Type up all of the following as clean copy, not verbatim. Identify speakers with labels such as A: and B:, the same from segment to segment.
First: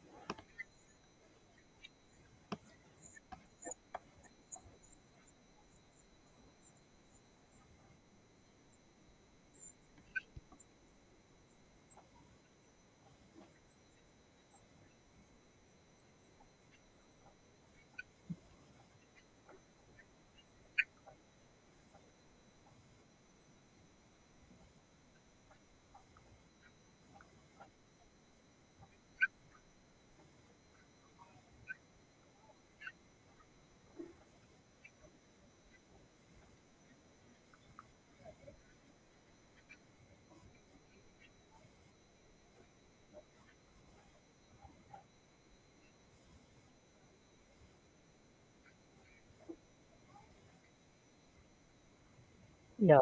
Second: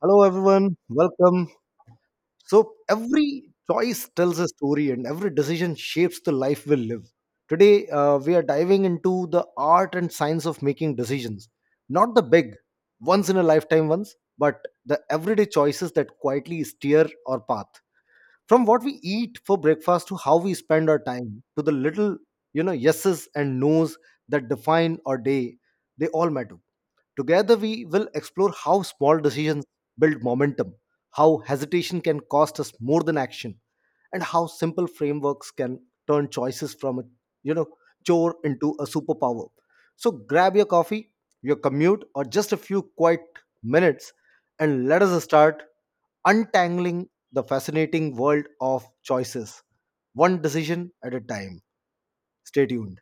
A: Hello, everyone. Welcome. So, every choice tells a story, and every decision shapes the life we live. Today, we are diving into the art and science of making decisions. Not the big, once in a lifetime ones, but the everyday choices that quietly steer our path. From what we eat for breakfast to how we spend our time, to the little, you know, yeses and nos that define our day, they all matter. Together, we will explore how small decisions build momentum, how hesitation can cost us more than action, and how simple frameworks can turn choices from a you know chore into a superpower. So grab your coffee, your commute, or just a few quiet minutes, and let us start untangling the fascinating world of choices, one decision at a time. Stay
B: Yeah,
A: tuned.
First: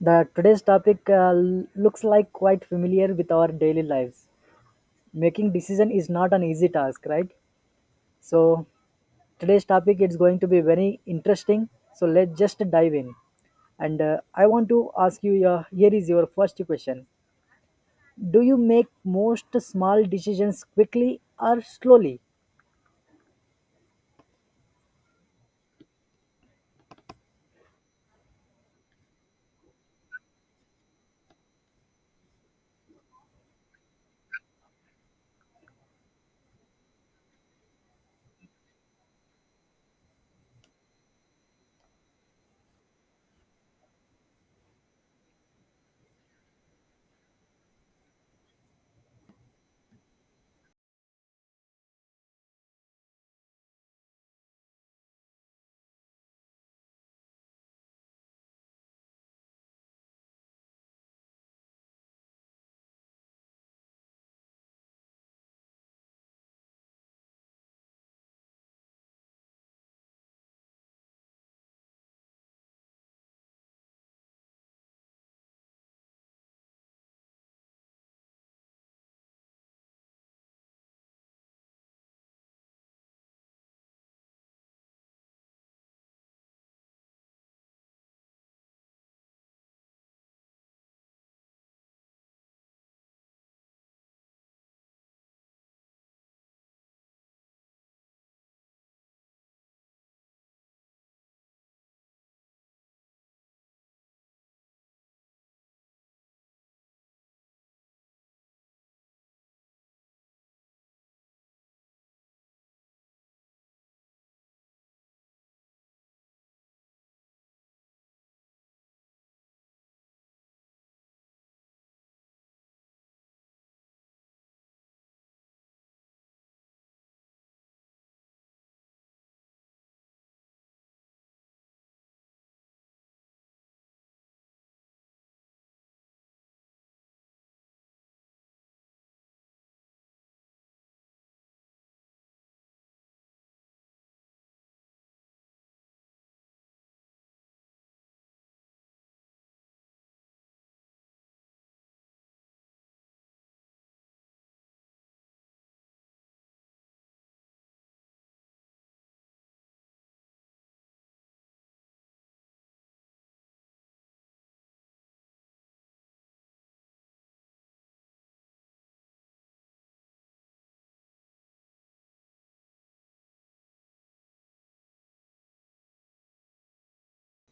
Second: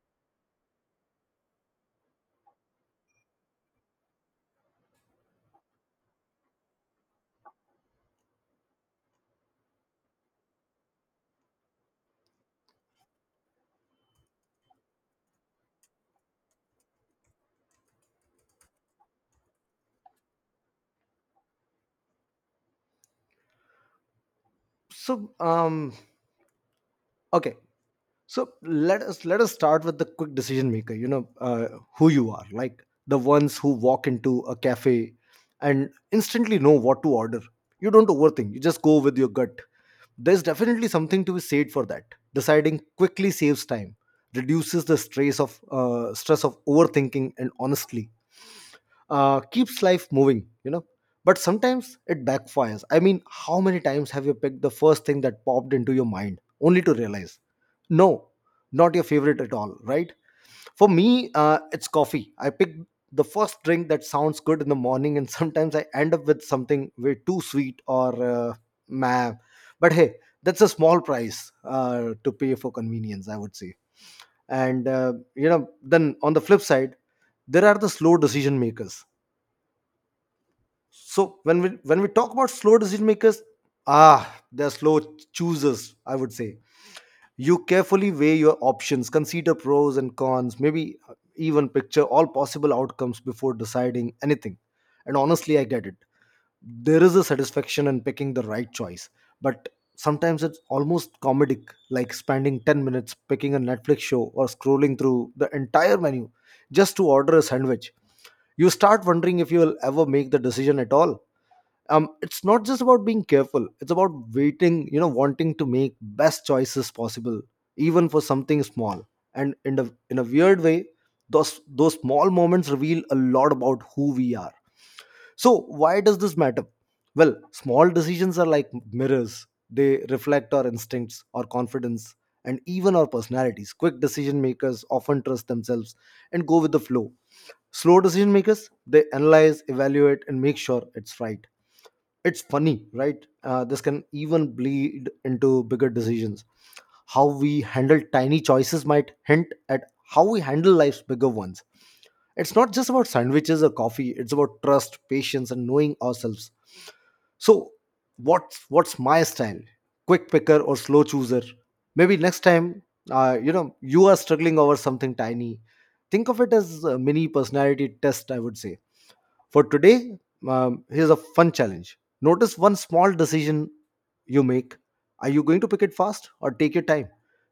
B: the today's topic looks like quite familiar with our daily lives. Making decision is not an easy task, right? So today's topic is going to be very interesting. So let's just dive in. And I want to ask you your here is your first question. Do you make most small decisions quickly or slowly?
A: So, um, okay. So let us start with the quick decision maker. You know, who you are, like the ones who walk into a cafe and instantly know what to order. You don't overthink. You just go with your gut. There's definitely something to be said for that. Deciding quickly saves time, reduces the stress of overthinking, and honestly, keeps life moving, you know. But sometimes it backfires. I mean, how many times have you picked the first thing that popped into your mind only to realize, no, not your favorite at all, right? For me, it's coffee. I pick the first drink that sounds good in the morning, and sometimes I end up with something way too sweet or meh. But hey, that's a small price to pay for convenience, I would say. And, you know, then on the flip side, there are the slow decision makers. So when we talk about slow decision makers, ah, they're slow choosers. I would say you carefully weigh your options, consider pros and cons, maybe even picture all possible outcomes before deciding anything. And honestly, I get it. There is a satisfaction in picking the right choice, but sometimes it's almost comedic, like spending 10 minutes picking a Netflix show or scrolling through the entire menu just to order a sandwich. You start wondering if you will ever make the decision at all. It's not just about being careful, it's about waiting, you know, wanting to make best choices possible, even for something small. And in a weird way, those small moments reveal a lot about who we are. So why does this matter? Well, small decisions are like mirrors. They reflect our instincts, our confidence, and even our personalities. Quick decision makers often trust themselves and go with the flow. Slow decision makers, they analyze, evaluate, and make sure it's right. It's funny, right? This can even bleed into bigger decisions. How we handle tiny choices might hint at how we handle life's bigger ones. It's not just about sandwiches or coffee, it's about trust, patience, and knowing ourselves. So what's my style? Quick picker or slow chooser? Maybe next time you know you are struggling over something tiny, think of it as a mini personality test, I would say. For today, here's a fun challenge. Notice one small decision you make. Are you going to pick it fast or take your time?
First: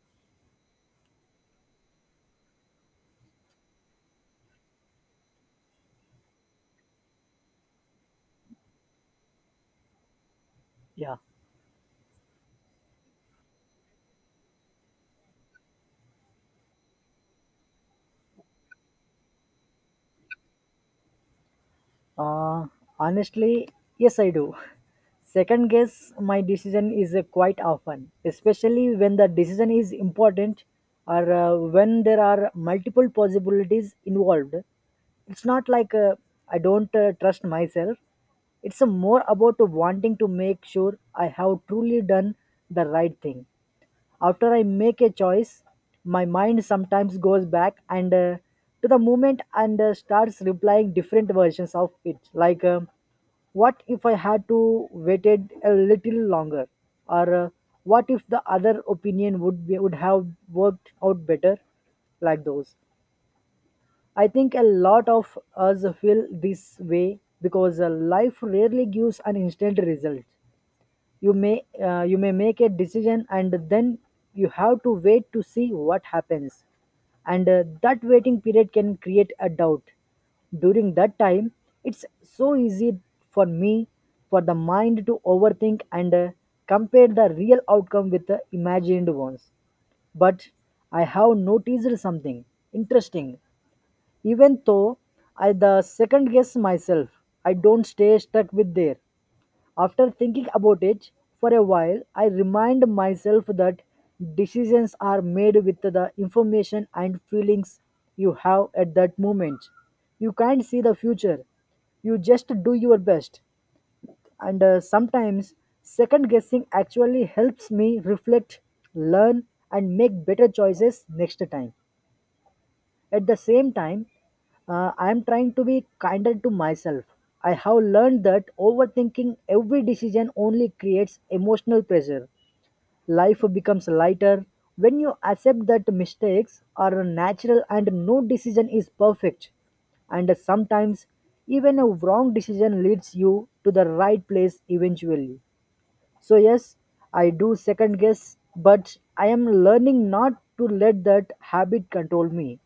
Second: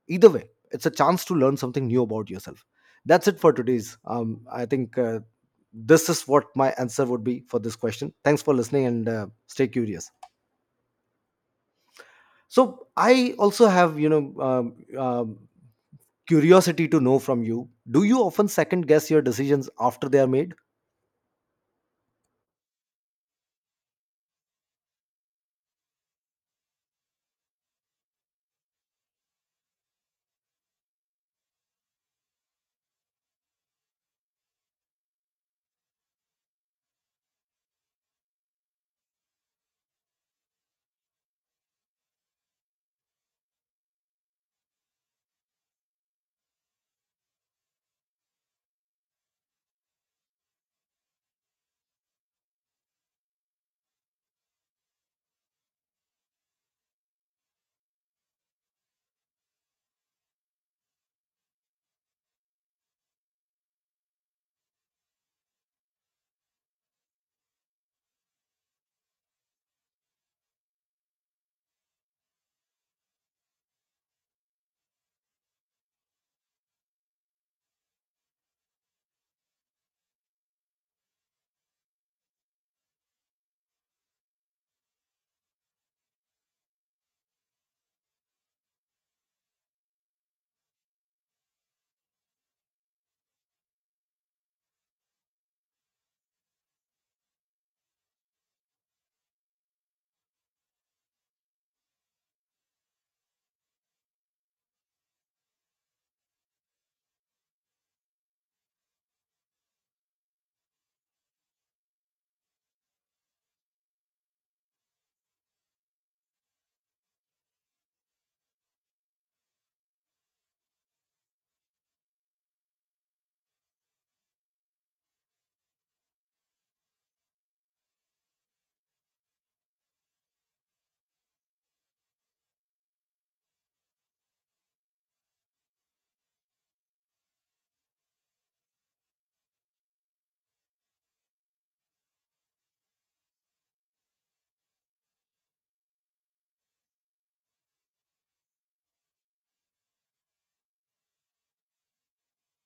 A: Either way, it's a chance to learn something new about yourself. That's it for today's. I think this is what my answer would be for this question. Thanks for listening and stay curious.
B: Yeah.
A: So I also have, you know, curiosity to know from you. Do you often second guess your decisions after they are made?
B: Uh, Honestly, yes, I do. Second guess my decision is quite often, especially when the decision is important or when there are multiple possibilities involved. It's not like I don't trust myself. It's more about wanting to make sure I have truly done the right thing. After I make a choice, my mind sometimes goes back and to the moment and starts replying different versions of it. Like, what if I had to waited a little longer, or what if the other opinion would have worked out better, like those. I think a lot of us feel this way because life rarely gives an instant result. You may you may make a decision and then you have to wait to see what happens and that waiting period can create a doubt. During that time it's so easy for me, for the mind to overthink and compare the real outcome with the imagined ones. But I have noticed something interesting. Even though I the second guess myself, I don't stay stuck with there. After thinking about it for a while, I remind myself that decisions are made with the information and feelings you have at that moment. You can't see the future. You just do your best. And sometimes, second guessing actually helps me reflect, learn, and make better choices next time. At the same time, I am trying to be kinder to myself. I have learned that overthinking every decision only creates emotional pressure. Life becomes lighter when you accept that mistakes are natural and no decision is perfect. And sometimes, even a wrong decision leads you to the right place eventually. So, yes, I do second guess, but I am learning not to let that habit control me.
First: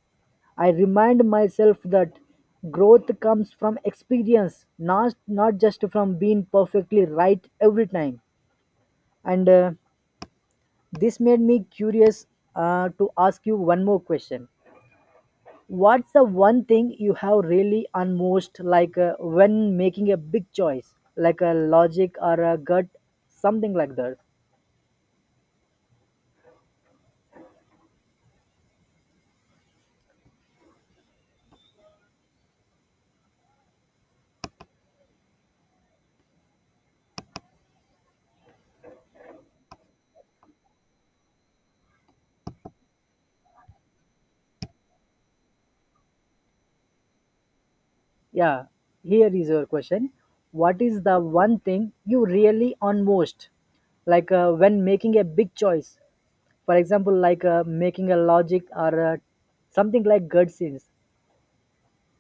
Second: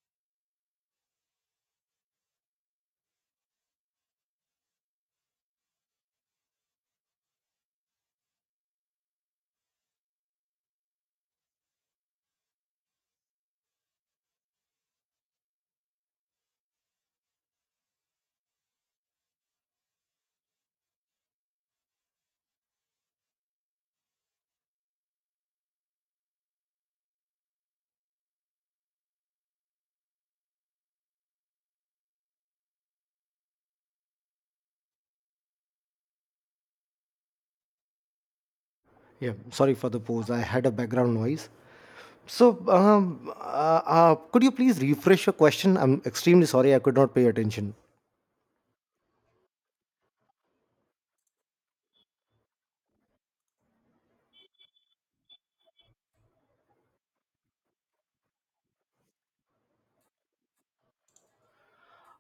B: I remind myself that growth comes from experience, not just from being perfectly right every time. And this made me curious to ask you one more question. What's the one thing you have really on most like when making a big choice, like a logic or a gut, something like that?
A: Yeah, sorry for the pause. I had a background noise. So, could you please refresh your question? I'm extremely sorry I could not pay attention.
B: Yeah, here is your question. What is the one thing you really on most? Like when making a big choice, for example, like making a logic or something like gut scenes.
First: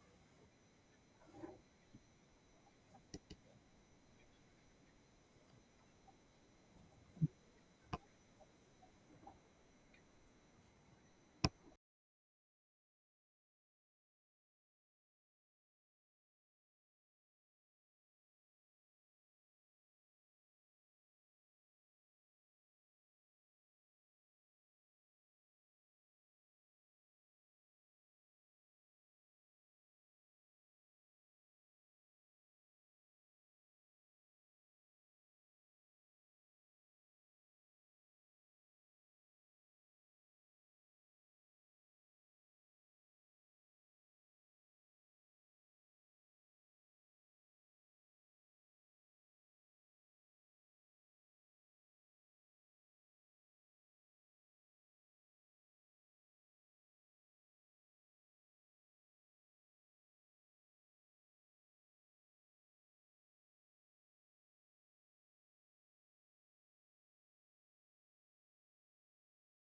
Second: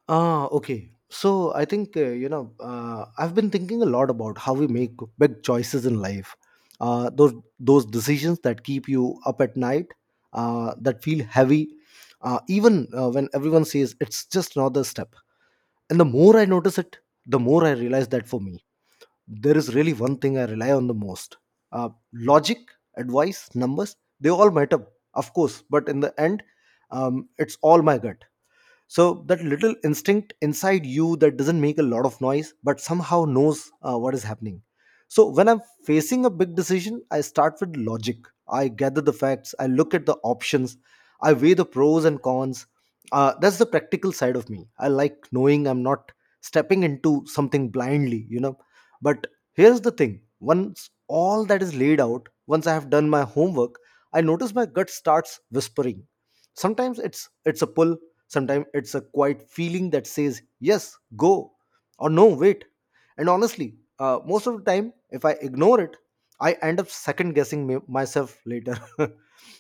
A: Ah, okay. So, I think, you know, I've been thinking a lot about how we make big choices in life. Those decisions that keep you up at night, that feel heavy, even when everyone says it's just another step. And the more I notice it, the more I realize that for me, there is really one thing I rely on the most. Logic, advice, numbers, they all matter, of course, but in the end, it's all my gut, so that little instinct inside you that doesn't make a lot of noise but somehow knows what is happening. So when I'm facing a big decision, I start with logic. I gather the facts, I look at the options, I weigh the pros and cons. That's the practical side of me. I like knowing I'm not stepping into something blindly, you know. But here's the thing, once all that is laid out, once I have done my homework, I notice my gut starts whispering. Sometimes it's a pull. Sometimes it's a quiet feeling that says, yes, go, or no, wait. And honestly, most of the time, if I ignore it, I end up second guessing myself later.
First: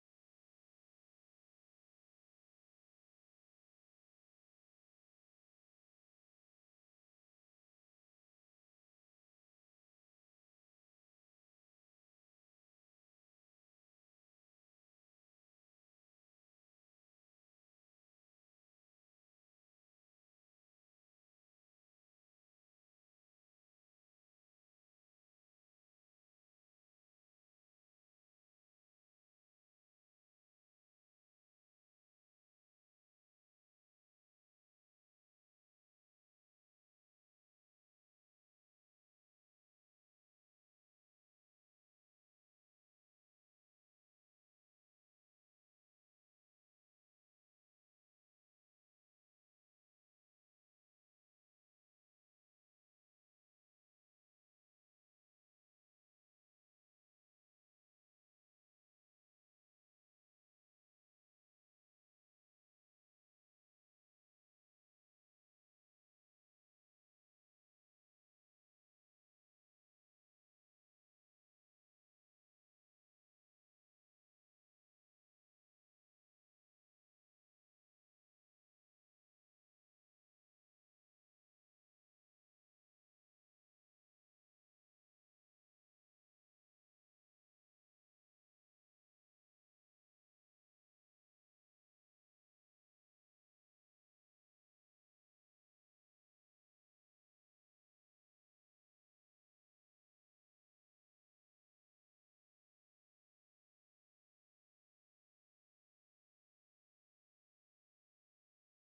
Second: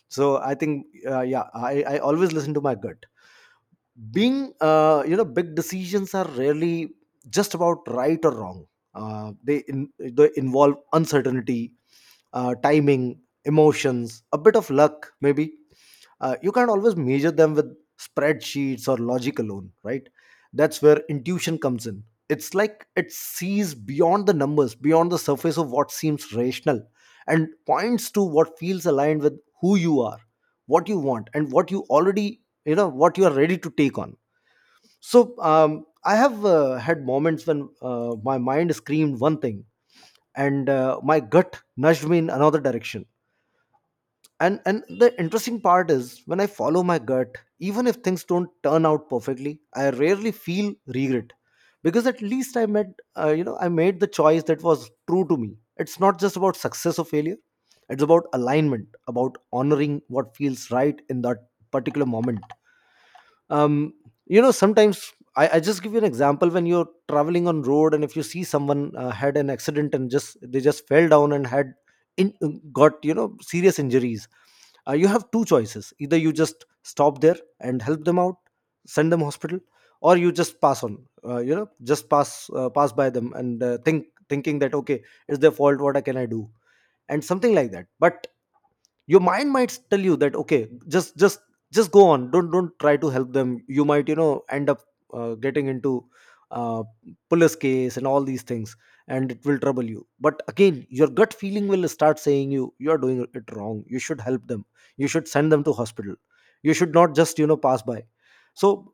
A: So I think, yeah, I always listen to my gut. Being you know, big decisions are rarely just about right or wrong. They involve uncertainty, timing, emotions, a bit of luck maybe. You can't always measure them with spreadsheets or logic alone, right? That's where intuition comes in. It's like it sees beyond the numbers, beyond the surface of what seems rational, and points to what feels aligned with who you are, what you want, and what you already, you know, what you are ready to take on. So I have had moments when my mind screamed one thing and my gut nudged me in another direction. And the interesting part is when I follow my gut, even if things don't turn out perfectly, I rarely feel regret, because at least I made, you know, I made the choice that was true to me. It's not just about success or failure, it's about alignment, about honoring what feels right in that particular moment. um, you know, sometimes I just give you an example. When you're traveling on road and if you see someone had an accident and just they just fell down and had in, got, you know, serious injuries, you have two choices, either you just stop there and help them out, send them hospital, or you just pass on, you know, just pass pass by them and thinking that okay, it's their fault, what I can I do, and something like that. But your mind might tell you that okay, just just go on, don't try to help them, you might, you know, end up getting into uh, police case and all these things, and it will trouble you. But again, your gut feeling will start saying you are doing it wrong, you should help them, you should send them to hospital, you should not just, you know, pass by. So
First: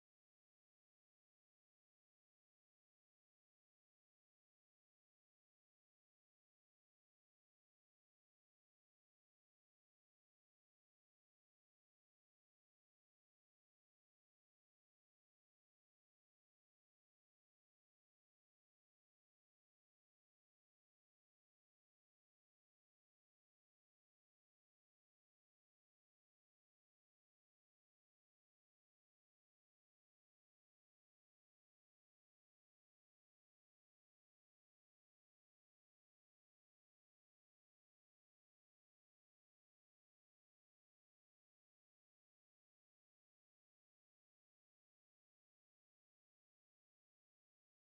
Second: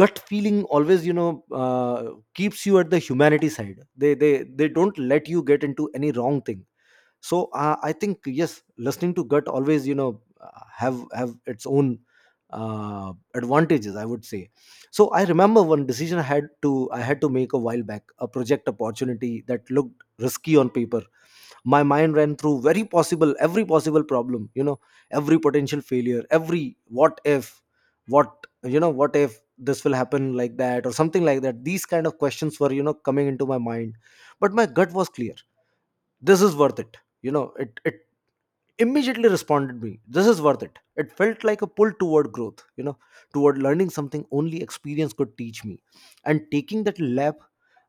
A: gut feeling always, you know, keeps you at the humanity side. They they don't let you get into any wrong thing. So I think, yes, listening to gut always, you know, have its own advantages, I would say. So I remember one decision I had to make a while back, a project opportunity that looked risky on paper. My mind ran through very possible every possible problem, you know, every potential failure, every what if, what you know what if this will happen like that or something like that, these kind of questions were, you know, coming into my mind. But my gut was clear, this is worth it, you know, it immediately responded me, this is worth it. It felt like a pull toward growth, you know, toward learning something only experience could teach me. And taking that lab,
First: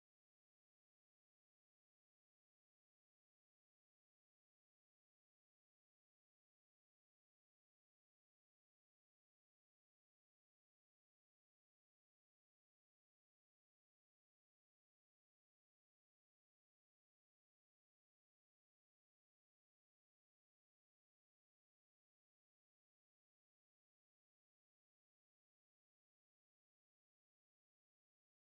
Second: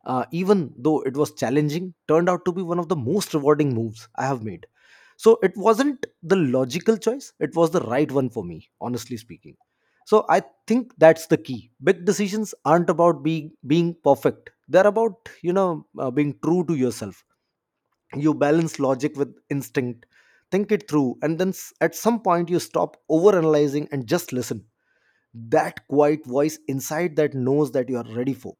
A: even though it was challenging, turned out to be one of the most rewarding moves I have made. So it wasn't the logical choice, it was the right one for me, honestly speaking. So I think that's the key, big decisions aren't about being perfect, they're about, you know, being true to yourself. You balance logic with instinct, think it through, and then at some point you stop overanalyzing and just listen. That quiet voice inside that knows that you are ready for.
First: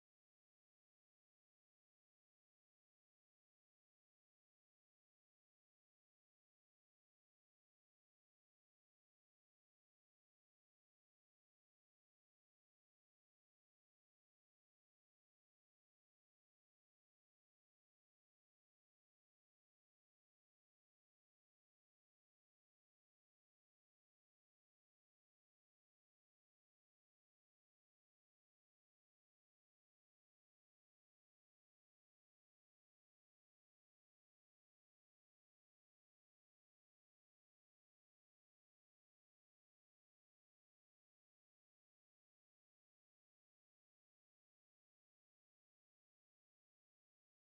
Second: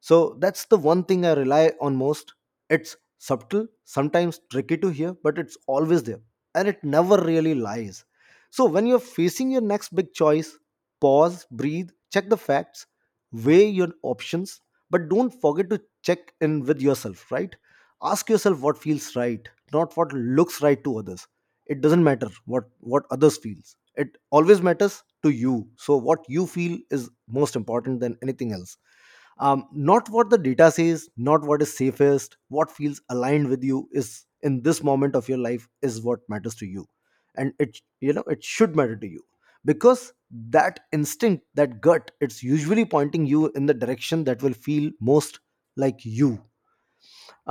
A: So that's the one thing I rely on most. It's subtle, sometimes tricky to hear, but it's always there, and it never really lies. So when you're facing your next big choice, pause, breathe, check the facts, weigh your options, but don't forget to check in with yourself, right? Ask yourself what feels right, not what looks right to others. It doesn't matter what others feels. It always matters to you. So what you feel is most important than anything else, not what the data says, not what is safest. What feels aligned with you is in this moment of your life is what matters to you, and it should matter to you, because that instinct, that gut, it's usually pointing you in the direction that will feel most like you.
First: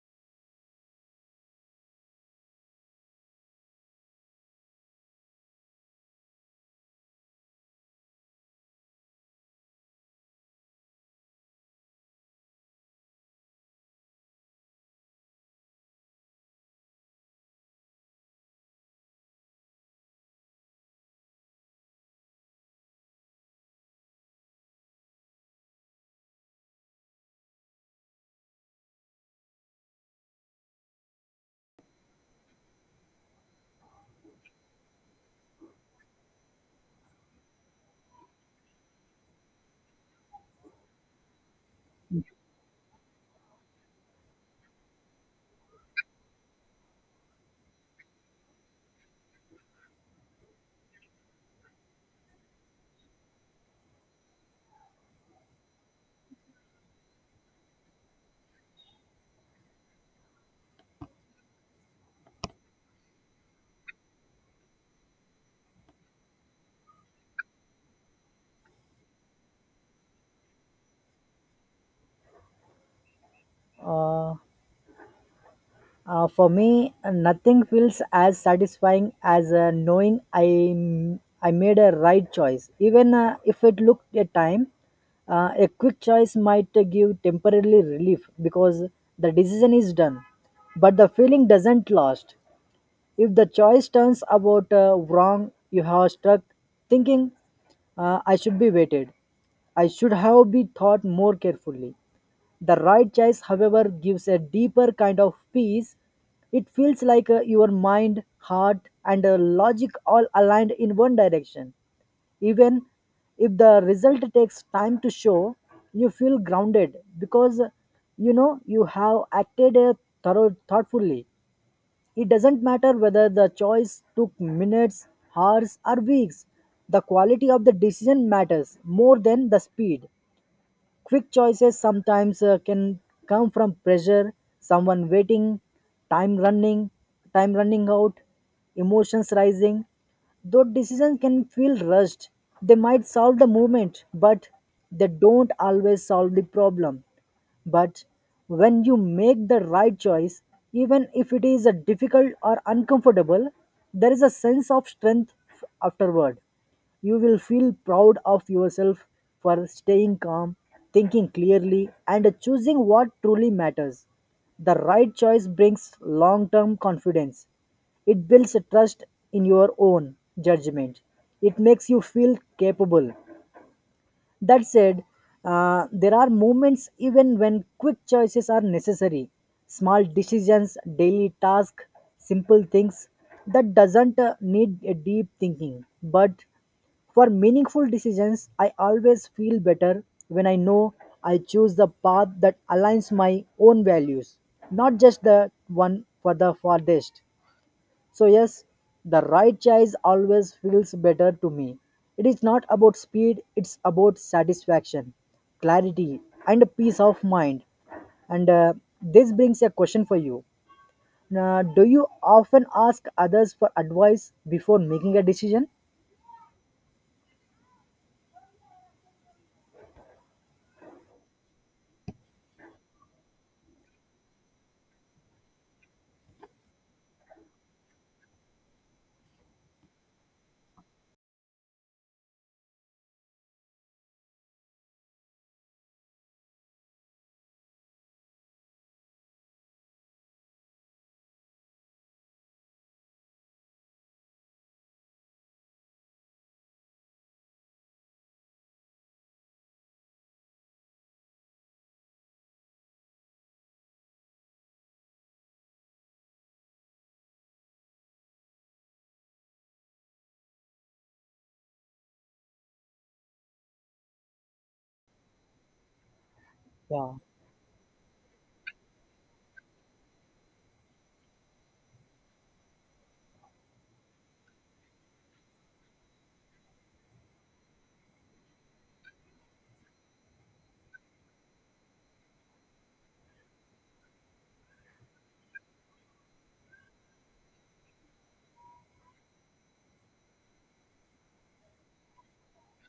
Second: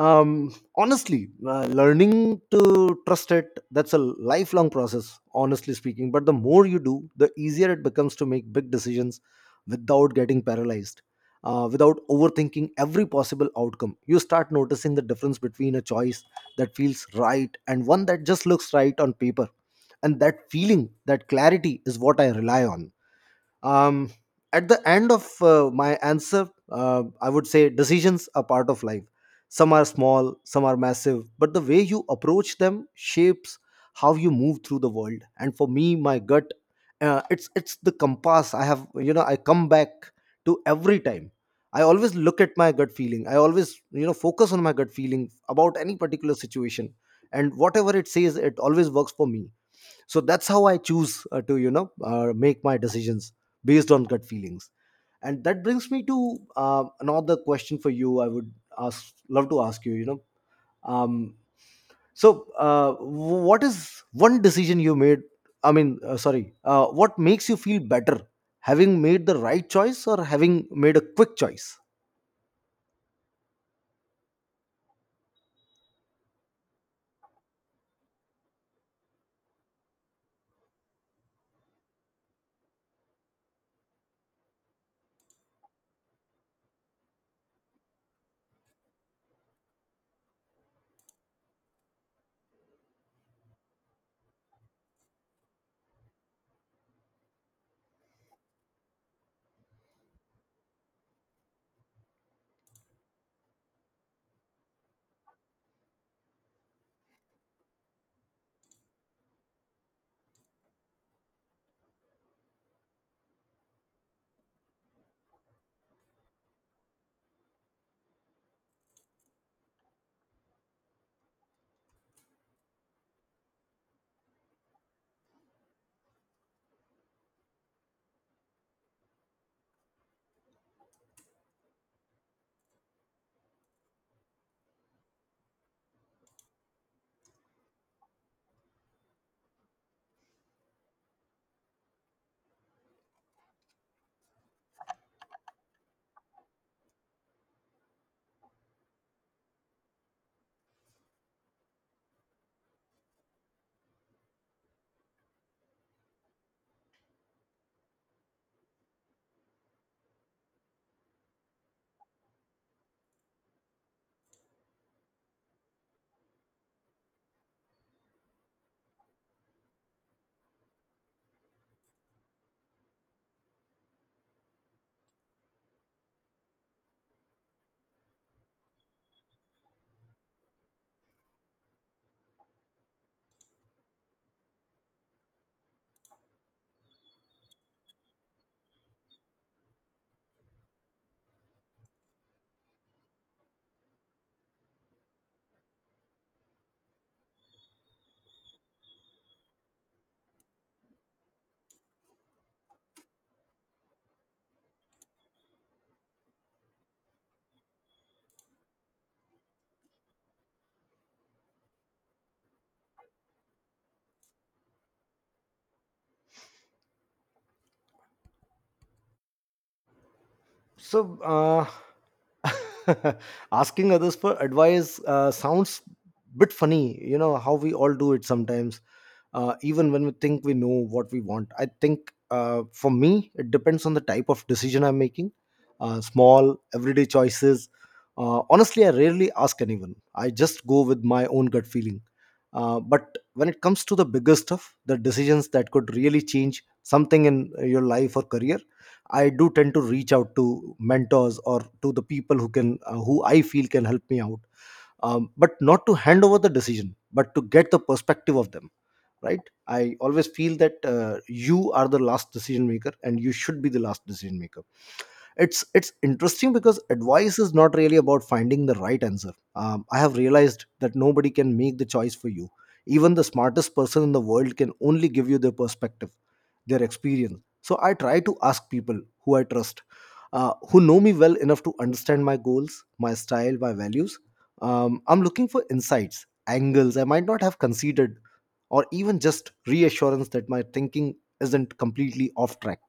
A: Honestly Learning to trust it, that's a lifelong process, honestly speaking, but the more you do, the easier it becomes to make big decisions without getting paralyzed, without overthinking every possible outcome. You start noticing the difference between a choice that feels right and one that just looks right on paper, and that feeling, that clarity, is what I rely on. um, at the end of my answer, I would say decisions are part of life. Some are small, some are massive, but the way you approach them shapes how you move through the world. And for me, my gut, it's the compass I have, you know, I come back to every time. I always look at my gut feeling, I always, you know, focus on my gut feeling about any particular situation, and whatever it says, it always works for me. So that's how I choose to, you know, make my decisions based on gut feelings. And that brings me to another question for you I would ask, love to ask you, you know. Um, so uh, w- what is one decision you made? I mean, sorry, what makes you feel better, having made the right choice or having made a quick choice?
B: Uh, for me, nothing feels as satisfying as knowing I made a right choice, even if it looked a time. A quick choice might give temporarily relief because the decision is done, but the feeling doesn't last. If the choice turns about wrong, you have struck thinking, I should be waited. I should have been thought more carefully. The right choice, however, gives a deeper kind of peace. It feels like your mind, heart, and logic all aligned in one direction. Even if the result takes time to show, you feel grounded because you know you have acted thoughtfully. It doesn't matter whether the choice took minutes, hours, or weeks, the quality of the decision matters more than the speed. Quick choices sometimes can come from pressure, someone waiting, time running, time running out, emotions rising. Though decisions can feel rushed, they might solve the moment, but they don't always solve the problem. But when you make the right choice, even if it is a difficult or uncomfortable, there is a sense of strength afterward. You will feel proud of yourself for staying calm, thinking clearly, and choosing what truly matters. The right choice brings long term confidence. It builds a trust in your own judgment. It makes you feel capable. That said, there are moments even when quick choices are necessary. Small decisions, daily tasks, simple things that doesn't need a deep thinking. But for meaningful decisions, I always feel better when I know I choose the path that aligns my own values, not just the one for the farthest. So, yes, the right choice always feels better to me. It is not about speed, it's about satisfaction, clarity, and peace of mind. And this brings a question for you. Do you often ask others for advice before making a decision?
A: So asking others for advice sounds bit funny, you know how we all do it sometimes, even when we think we know what we want. I think, for me, it depends on the type of decision I'm making. Small everyday choices, honestly, I rarely ask anyone, I just go with my own gut feeling. But when it comes to the bigger stuff, the decisions that could really change something in your life or career, I do tend to reach out to mentors or to the people who can, who I feel can help me out. But not to hand over the decision, but to get the perspective of them, right? I always feel that you are the last decision maker and you should be the last decision maker. It's interesting because
B: Yeah.
A: advice is not really about finding the right answer. I have realized that nobody can make the choice for you. Even the smartest person in the world can only give you their perspective, their experience. So I try to ask people who I trust, who know me well enough to understand my goals, my style, my values. I'm looking for insights, angles I might not have considered, or even just reassurance that my thinking isn't completely off track.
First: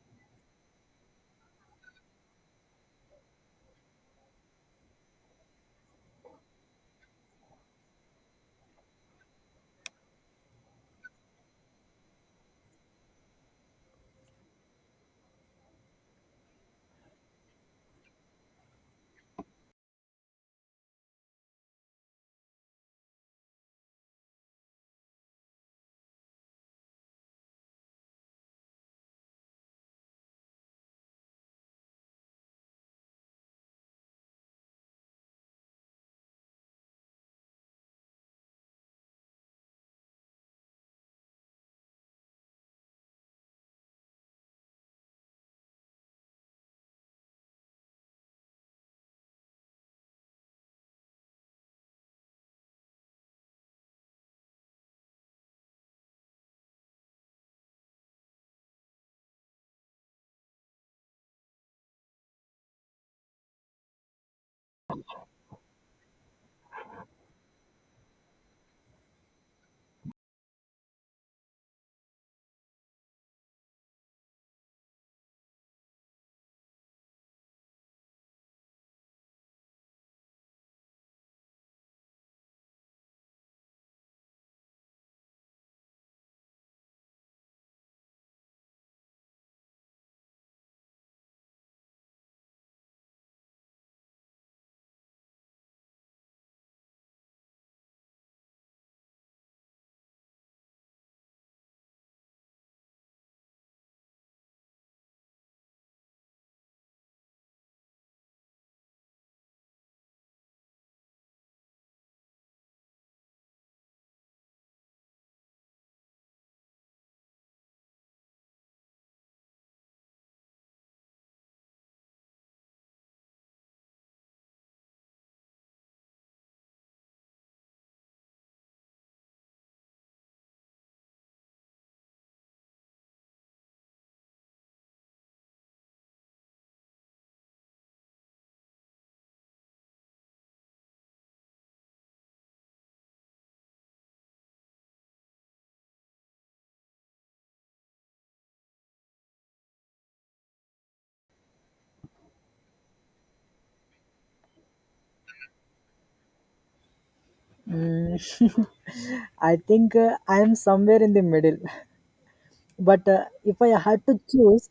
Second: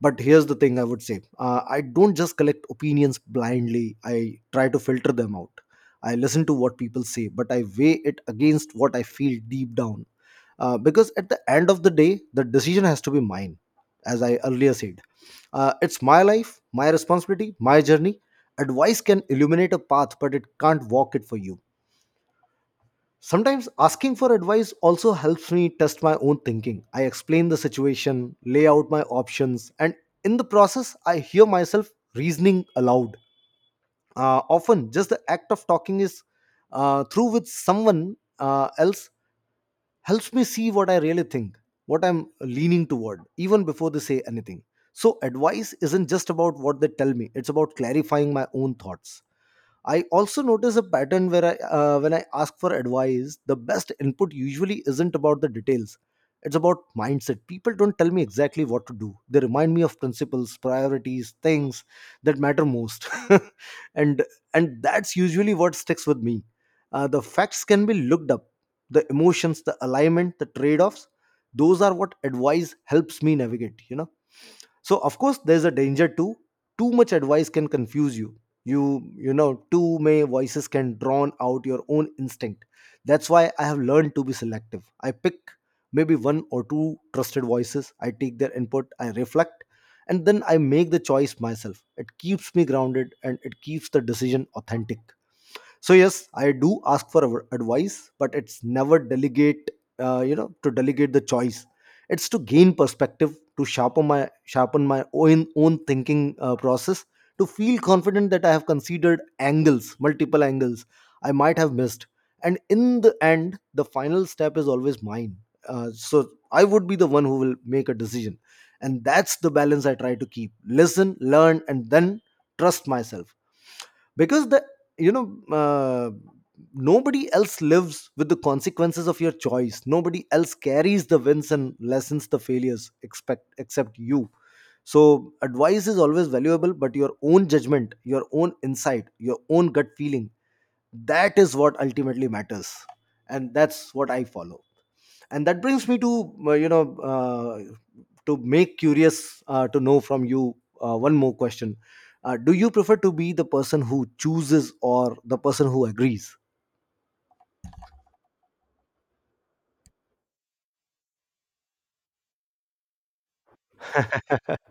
A: But here's the thing, I would say, I don't just collect opinions blindly. I try to filter them out. I listen to what people say but I weigh it against what I feel deep down, because at the end of the day the decision has to be mine. As I earlier said, it's my life, my responsibility, my journey. Advice can illuminate a path but it can't walk it for you. Sometimes asking for advice also helps me test my own thinking. I explain the situation, lay out my options, and in the process, I hear myself reasoning aloud. Often, just the act of talking is through with someone else helps me see what I really think, what I'm leaning toward, even before they say anything. So, advice isn't just about what they tell me, it's about clarifying my own thoughts. I also notice a pattern where I, when I ask for advice, the best input usually isn't about the details. It's about mindset. People don't tell me exactly what to do. They remind me of principles, priorities, things that matter most, and and that's usually what sticks with me. The facts can be looked up. The emotions, the alignment, the trade-offs, those are what advice helps me navigate, you know. So of course there's a danger too. Too much advice can confuse you. You you know too many voices can drown out your own instinct. That's why I have learned to be selective. I pick maybe one or two trusted voices, I take their input, I reflect, and then I make the choice myself. It keeps me grounded and it keeps the decision authentic. So yes, I do ask for advice, but it's never delegate, you know, to delegate the choice. It's to gain perspective, to sharpen my own thinking process, to feel confident that I have considered angles multiple angles I might have missed. And in the end, the final step is always mine. So I would be the one who will make a decision. And that's the balance I try to keep: listen, learn, and then trust myself. Because the you know nobody else lives with the consequences of your choice. Nobody else carries the wins and lessens the failures expect except you. So advice is always valuable, but your own judgment, your own insight, your own gut feeling, that is what ultimately matters, and that's what I follow. And that brings me to, you know, to make curious, to know from you one more question. Do you prefer to be the person who chooses or the person who agrees?
B: I think I am somewhere in the middle. But if I had to choose,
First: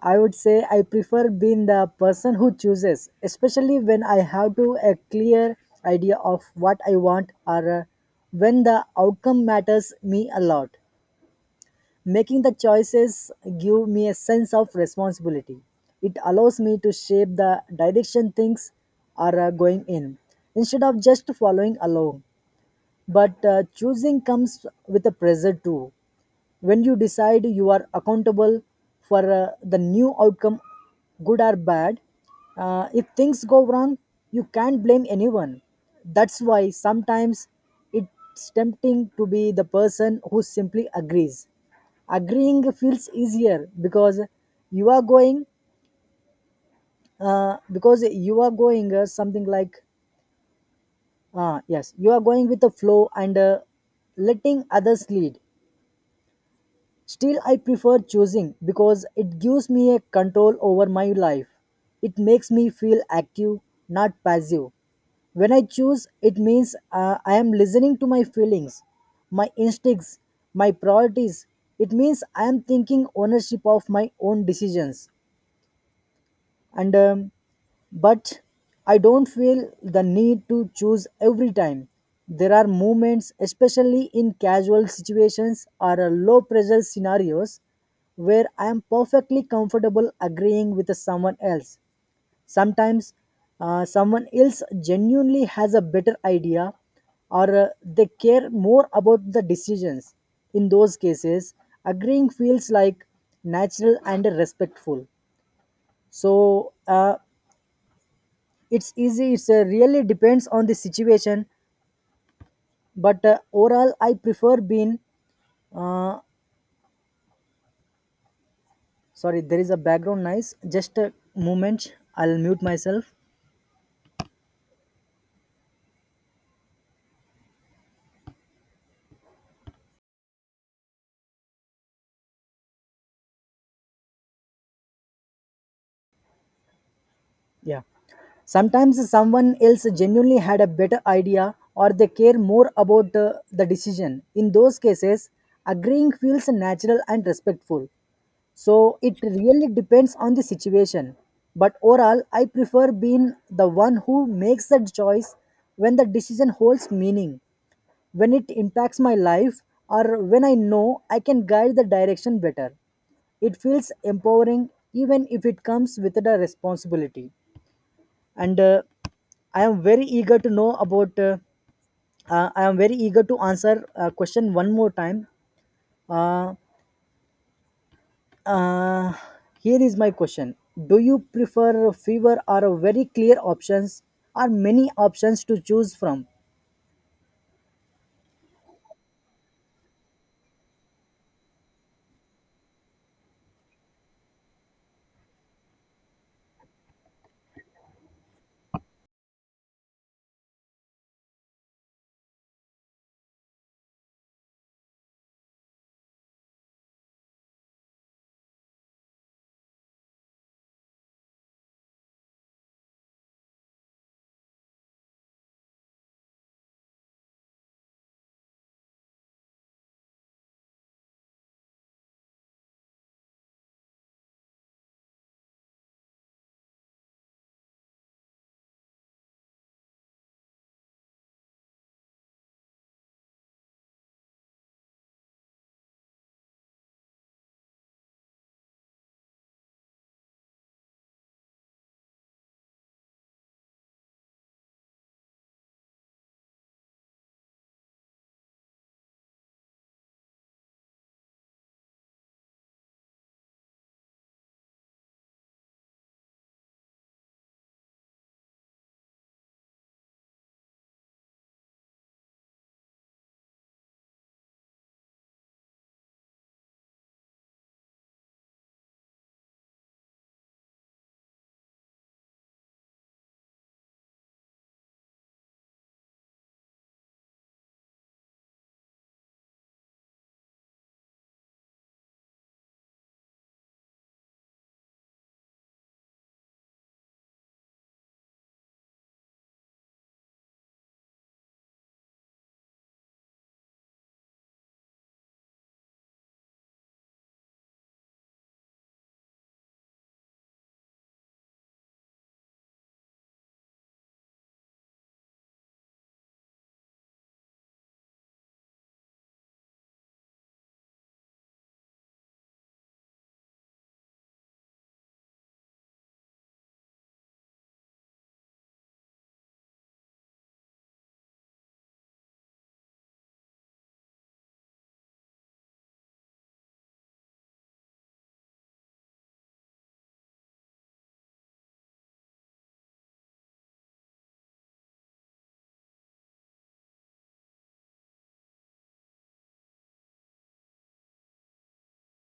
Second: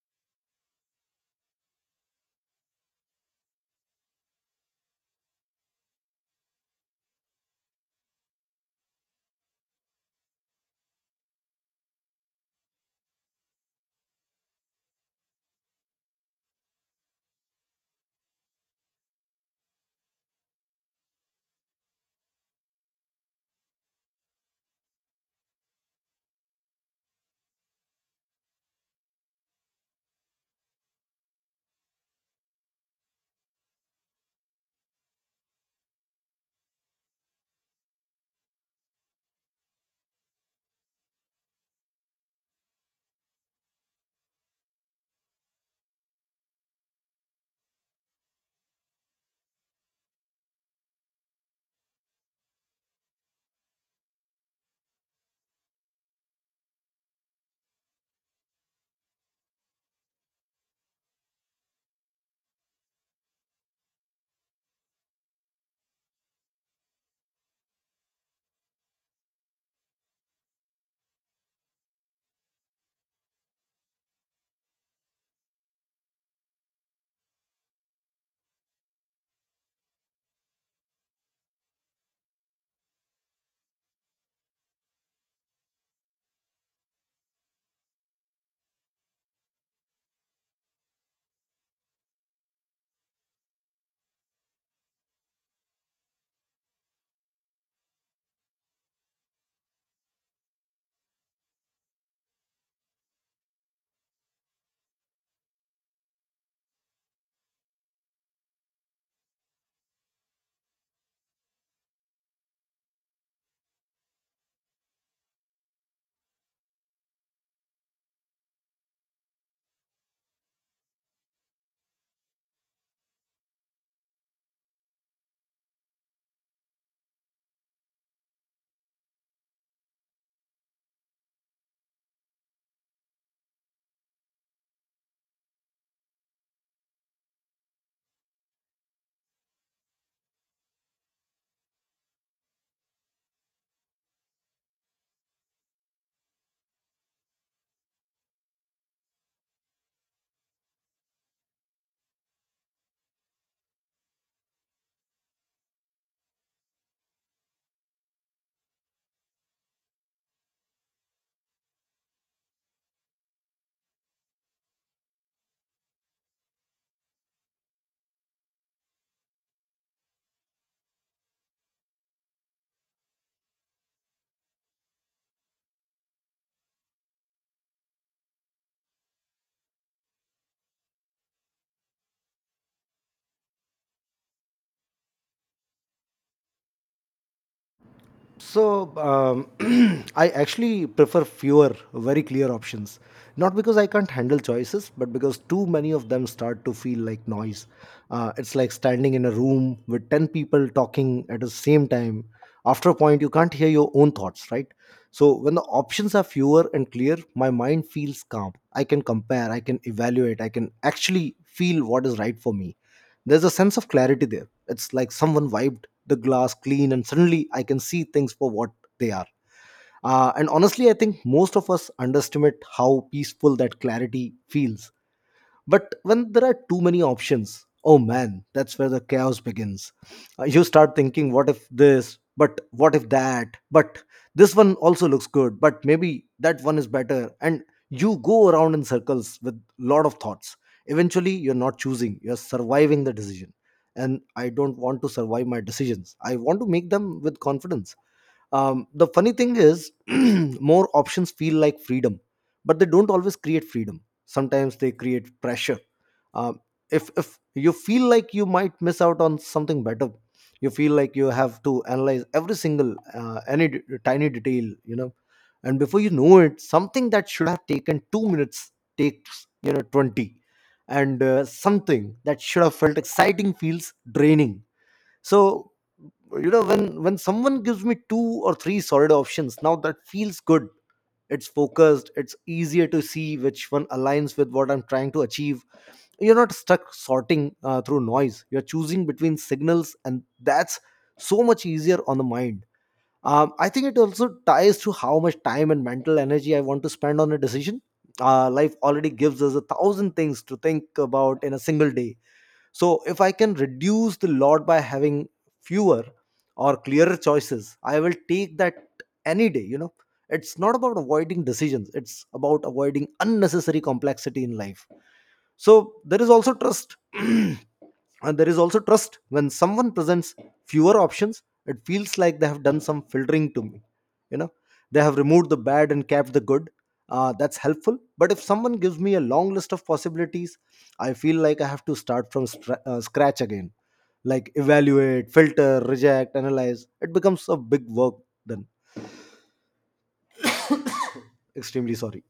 B: I would say I prefer being the person who chooses, especially when I have to a clear idea of what I want or when the outcome matters me a lot. Making the choices give me a sense of responsibility. It allows me to shape the direction things are going in instead of just following along. But choosing comes with a pressure too. When you decide you are accountable for the new outcome, good or bad. Uh, if things go wrong you can't blame anyone. That's why sometimes it's tempting to be the person who simply agrees. Agreeing feels easier because you are going you are going something like yes, you are going with the flow and letting others lead. Still, I prefer choosing because it gives me a control over my life. It makes me feel active, not passive. When I choose, it means I am listening to my feelings, my instincts, my priorities. It means I am thinking ownership of my own decisions. And But I don't feel the need to choose every time. There are moments, especially in casual situations or low pressure scenarios, where I am perfectly comfortable agreeing with someone else. Sometimes someone else genuinely has a better idea, or they care more about the decisions. In those cases agreeing feels like natural and respectful. So it's easy, it's really depends on the situation. But overall I prefer being uh, sorry, there is a background noise, just a moment, I'll mute myself. Yeah, sometimes someone else genuinely had a better idea or they care more about the decision. In those cases agreeing feels natural and respectful. So it really depends on the situation. But overall, I prefer being the one who makes the choice when the decision holds meaning, when it impacts my life, or when I know I can guide the direction better. It feels empowering even if it comes with a responsibility. And I am very eager to know about. I am very eager to answer question one more time. Uh, Uh, Here is my question. Do you prefer fewer or very clear options or many options to choose from?
A: So I actually prefer fewer, very clear options. Not because I can't handle choices, but because too many of them start to feel like noise. It's like standing in a room with 10 people talking at the same time. After a point, you can't hear your own thoughts, right? So when the options are fewer and clear, my mind feels calm. I can compare, I can evaluate, I can actually feel what is right for me. There's a sense of clarity there. It's like someone wiped the glass clean and suddenly I can see things for what they are. And honestly, I think most of us underestimate how peaceful that clarity feels. But when there are too many options, oh man, that's where the chaos begins. You start thinking, what if this, but what if that, but this one also looks good, but maybe that one is better. And you go around in circles with lot of thoughts. Eventually, you're not choosing, you're surviving the decision. And I don't want to survive my decisions. I want to make them with confidence. The funny thing is, more options feel like freedom, but they don't always create freedom. Sometimes they create pressure. Um, if you feel like you might miss out on something better, you feel like you have to analyze every single tiny detail, you know. And before you know it, something that should have taken 2 minutes takes, you know, 20, and something that should have felt exciting feels draining. So, you know, when someone gives me two or three solid options, now that feels good. It's focused, it's easier to see which one aligns with what I'm trying to achieve. You're not stuck sorting through noise, you're choosing between signals, and that's so much easier on the mind. I think it also ties to how much time and mental energy I want to spend on a decision. Life already gives us a thousand things to think about in a single day. So if I can reduce the lot by having fewer or clearer choices, I will take that any day, you know. It's not about avoiding decisions, it's about avoiding unnecessary complexity in life. So there is also trust. and there is also trust When someone presents fewer options, it feels like they have done some filtering to me, you know. They have removed the bad and kept the good. That's helpful. But if someone gives me a long list of possibilities, I feel like I have to start from scratch again, like evaluate, filter, reject, analyze. It becomes a big work then. Extremely sorry.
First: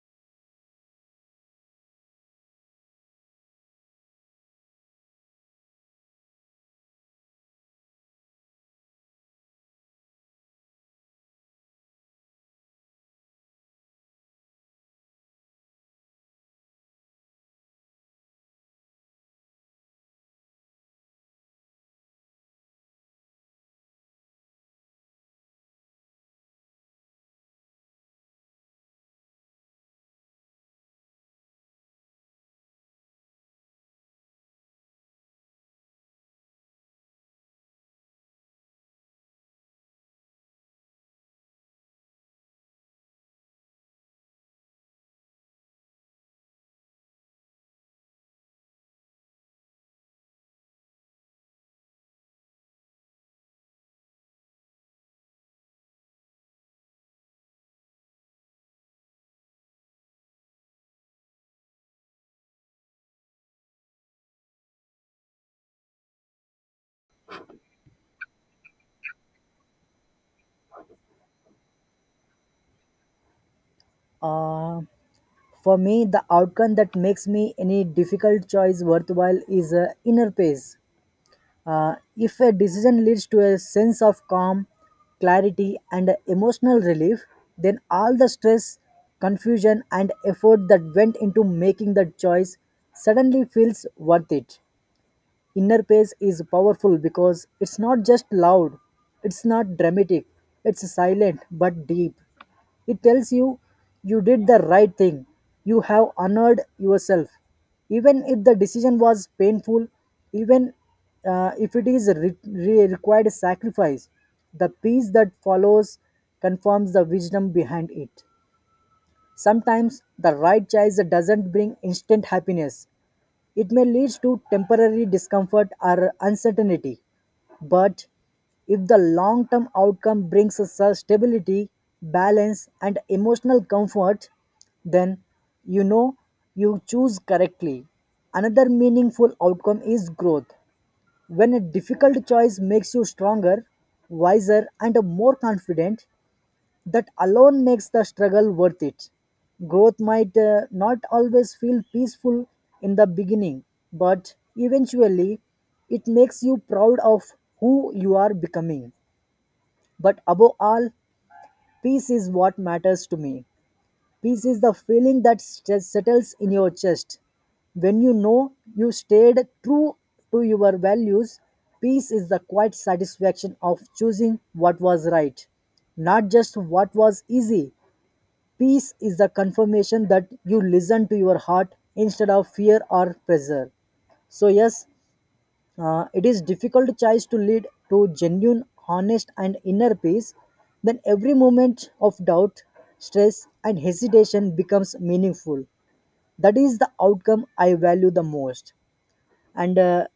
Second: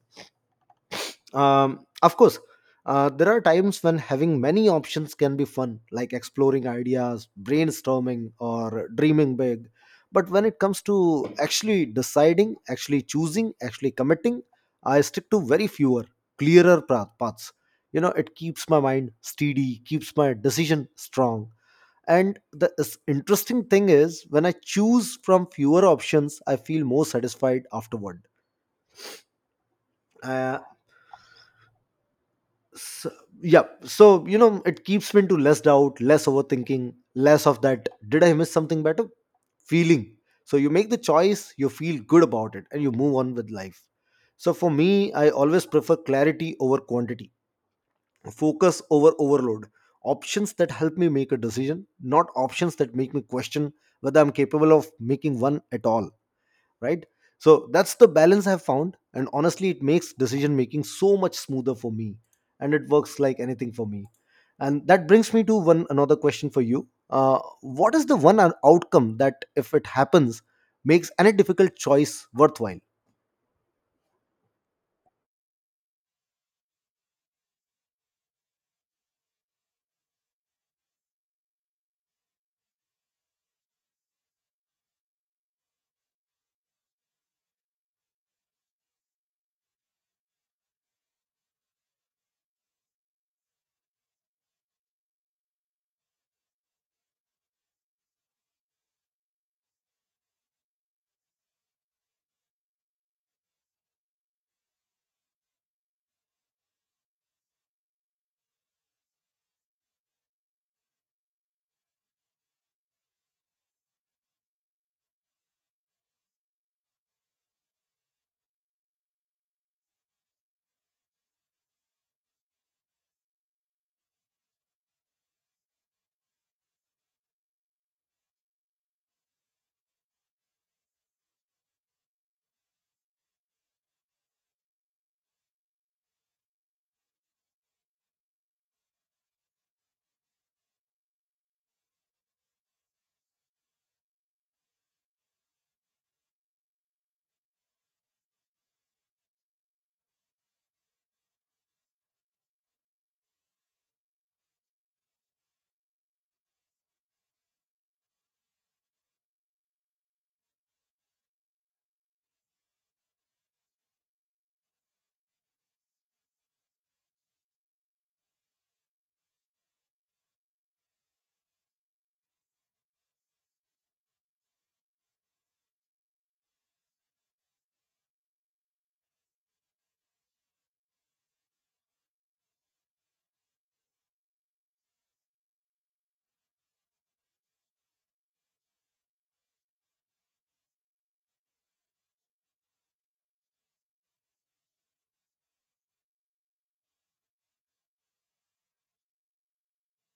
A: Of course, there are times when having many options can be fun, like exploring ideas, brainstorming, or dreaming big. But when it comes to actually deciding, actually choosing, actually committing, I stick to very fewer, clearer paths. You know, it keeps my mind steady, keeps my decision strong. And the interesting thing is, when I choose from fewer options, I feel more satisfied afterward. Uh, so, yeah, so, you know, it keeps me into less doubt, less overthinking, less of that did I miss something better feeling. So you make the choice, you feel good about it, and you move on with life. So for me, I always prefer clarity over quantity, focus over overload, options that help me make a decision, not options that make me question whether I'm capable of making one at all, right? So that's the balance I've found, and honestly it makes decision making so much smoother for me, and it works like anything for me. And that brings me to one another question for you. What is the one outcome that, if it happens, makes any difficult choice worthwhile?
B: Uh, for me, the outcome that makes me any difficult choice worthwhile is inner peace. If a decision leads to a sense of calm, clarity, and emotional relief, then all the stress, confusion, and effort that went into making that choice suddenly feels worth it. Inner Pace is powerful because it's not just loud, it's not dramatic, it's silent but deep. It tells you you did the right thing, you have honored yourself. Even if the decision was painful, even if it is required sacrifice, the peace that follows confirms the wisdom behind it. Sometimes the right choice doesn't bring instant happiness, it may lead to temporary discomfort or uncertainty, but if the long term outcome brings us a stability, balance, and emotional comfort, then you know you choose correctly. Another meaningful outcome is growth. When a difficult choice makes you stronger, wiser, and more confident, that alone makes the struggle worth it. Growth might not always feel peaceful in the beginning, but eventually it makes you proud of who you are becoming. But above all, peace is what matters to me. Peace is the feeling that settles in your chest. When you know you stayed true to your values, peace is the quiet satisfaction of choosing what was right, not just what was easy. Peace is the confirmation that you listen to your heart instead of fear or pressure. So, yes, it is difficult choice to lead to genuine, honest, and inner peace. Then every moment of doubt, stress, and hesitation becomes meaningful. That is the outcome I value the most. And uh,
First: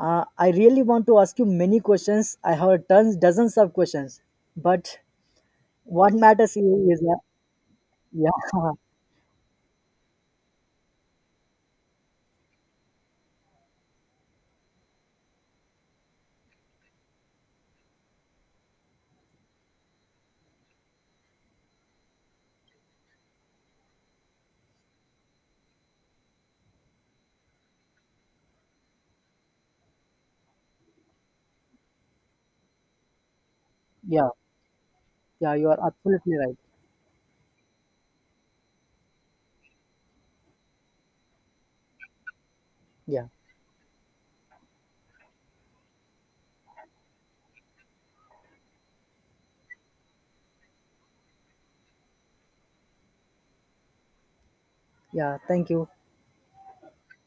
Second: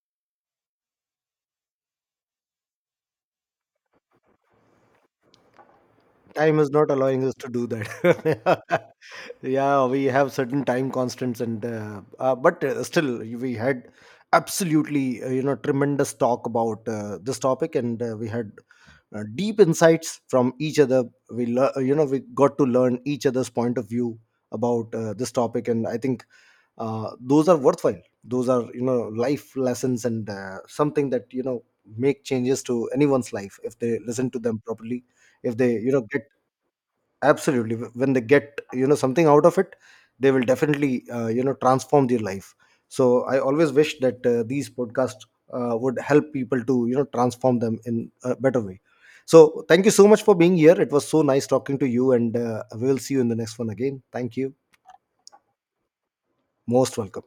B: uh, I really want to ask you many questions. I have tons, dozens of questions. But what matters
A: Time is not
B: is
A: allowing us to do
B: yeah,
A: that. Yeah, we have certain time constants, and but still, we had absolutely, you know, tremendous talk about this topic, and we had deep insights from each other. We you know, we got to learn each other's point of view about this topic. And I think those are worthwhile, those are, you know, life lessons, and something that, you know, make changes to anyone's life if they
B: yeah,
A: listen to them properly.
B: yeah,
A: If
B: you
A: they,
B: are
A: you know, get
B: absolutely right.
A: absolutely, when they get, you know, something out of it, they will definitely, you know, transform their life. So
B: Yeah,
A: I always wish that these podcasts would help people to, you know, transform them in a better way. So thank you so much for being here. It was so nice talking to you, and we will see you in the next one again. Thank you.
B: yeah, thank you.
A: Most welcome.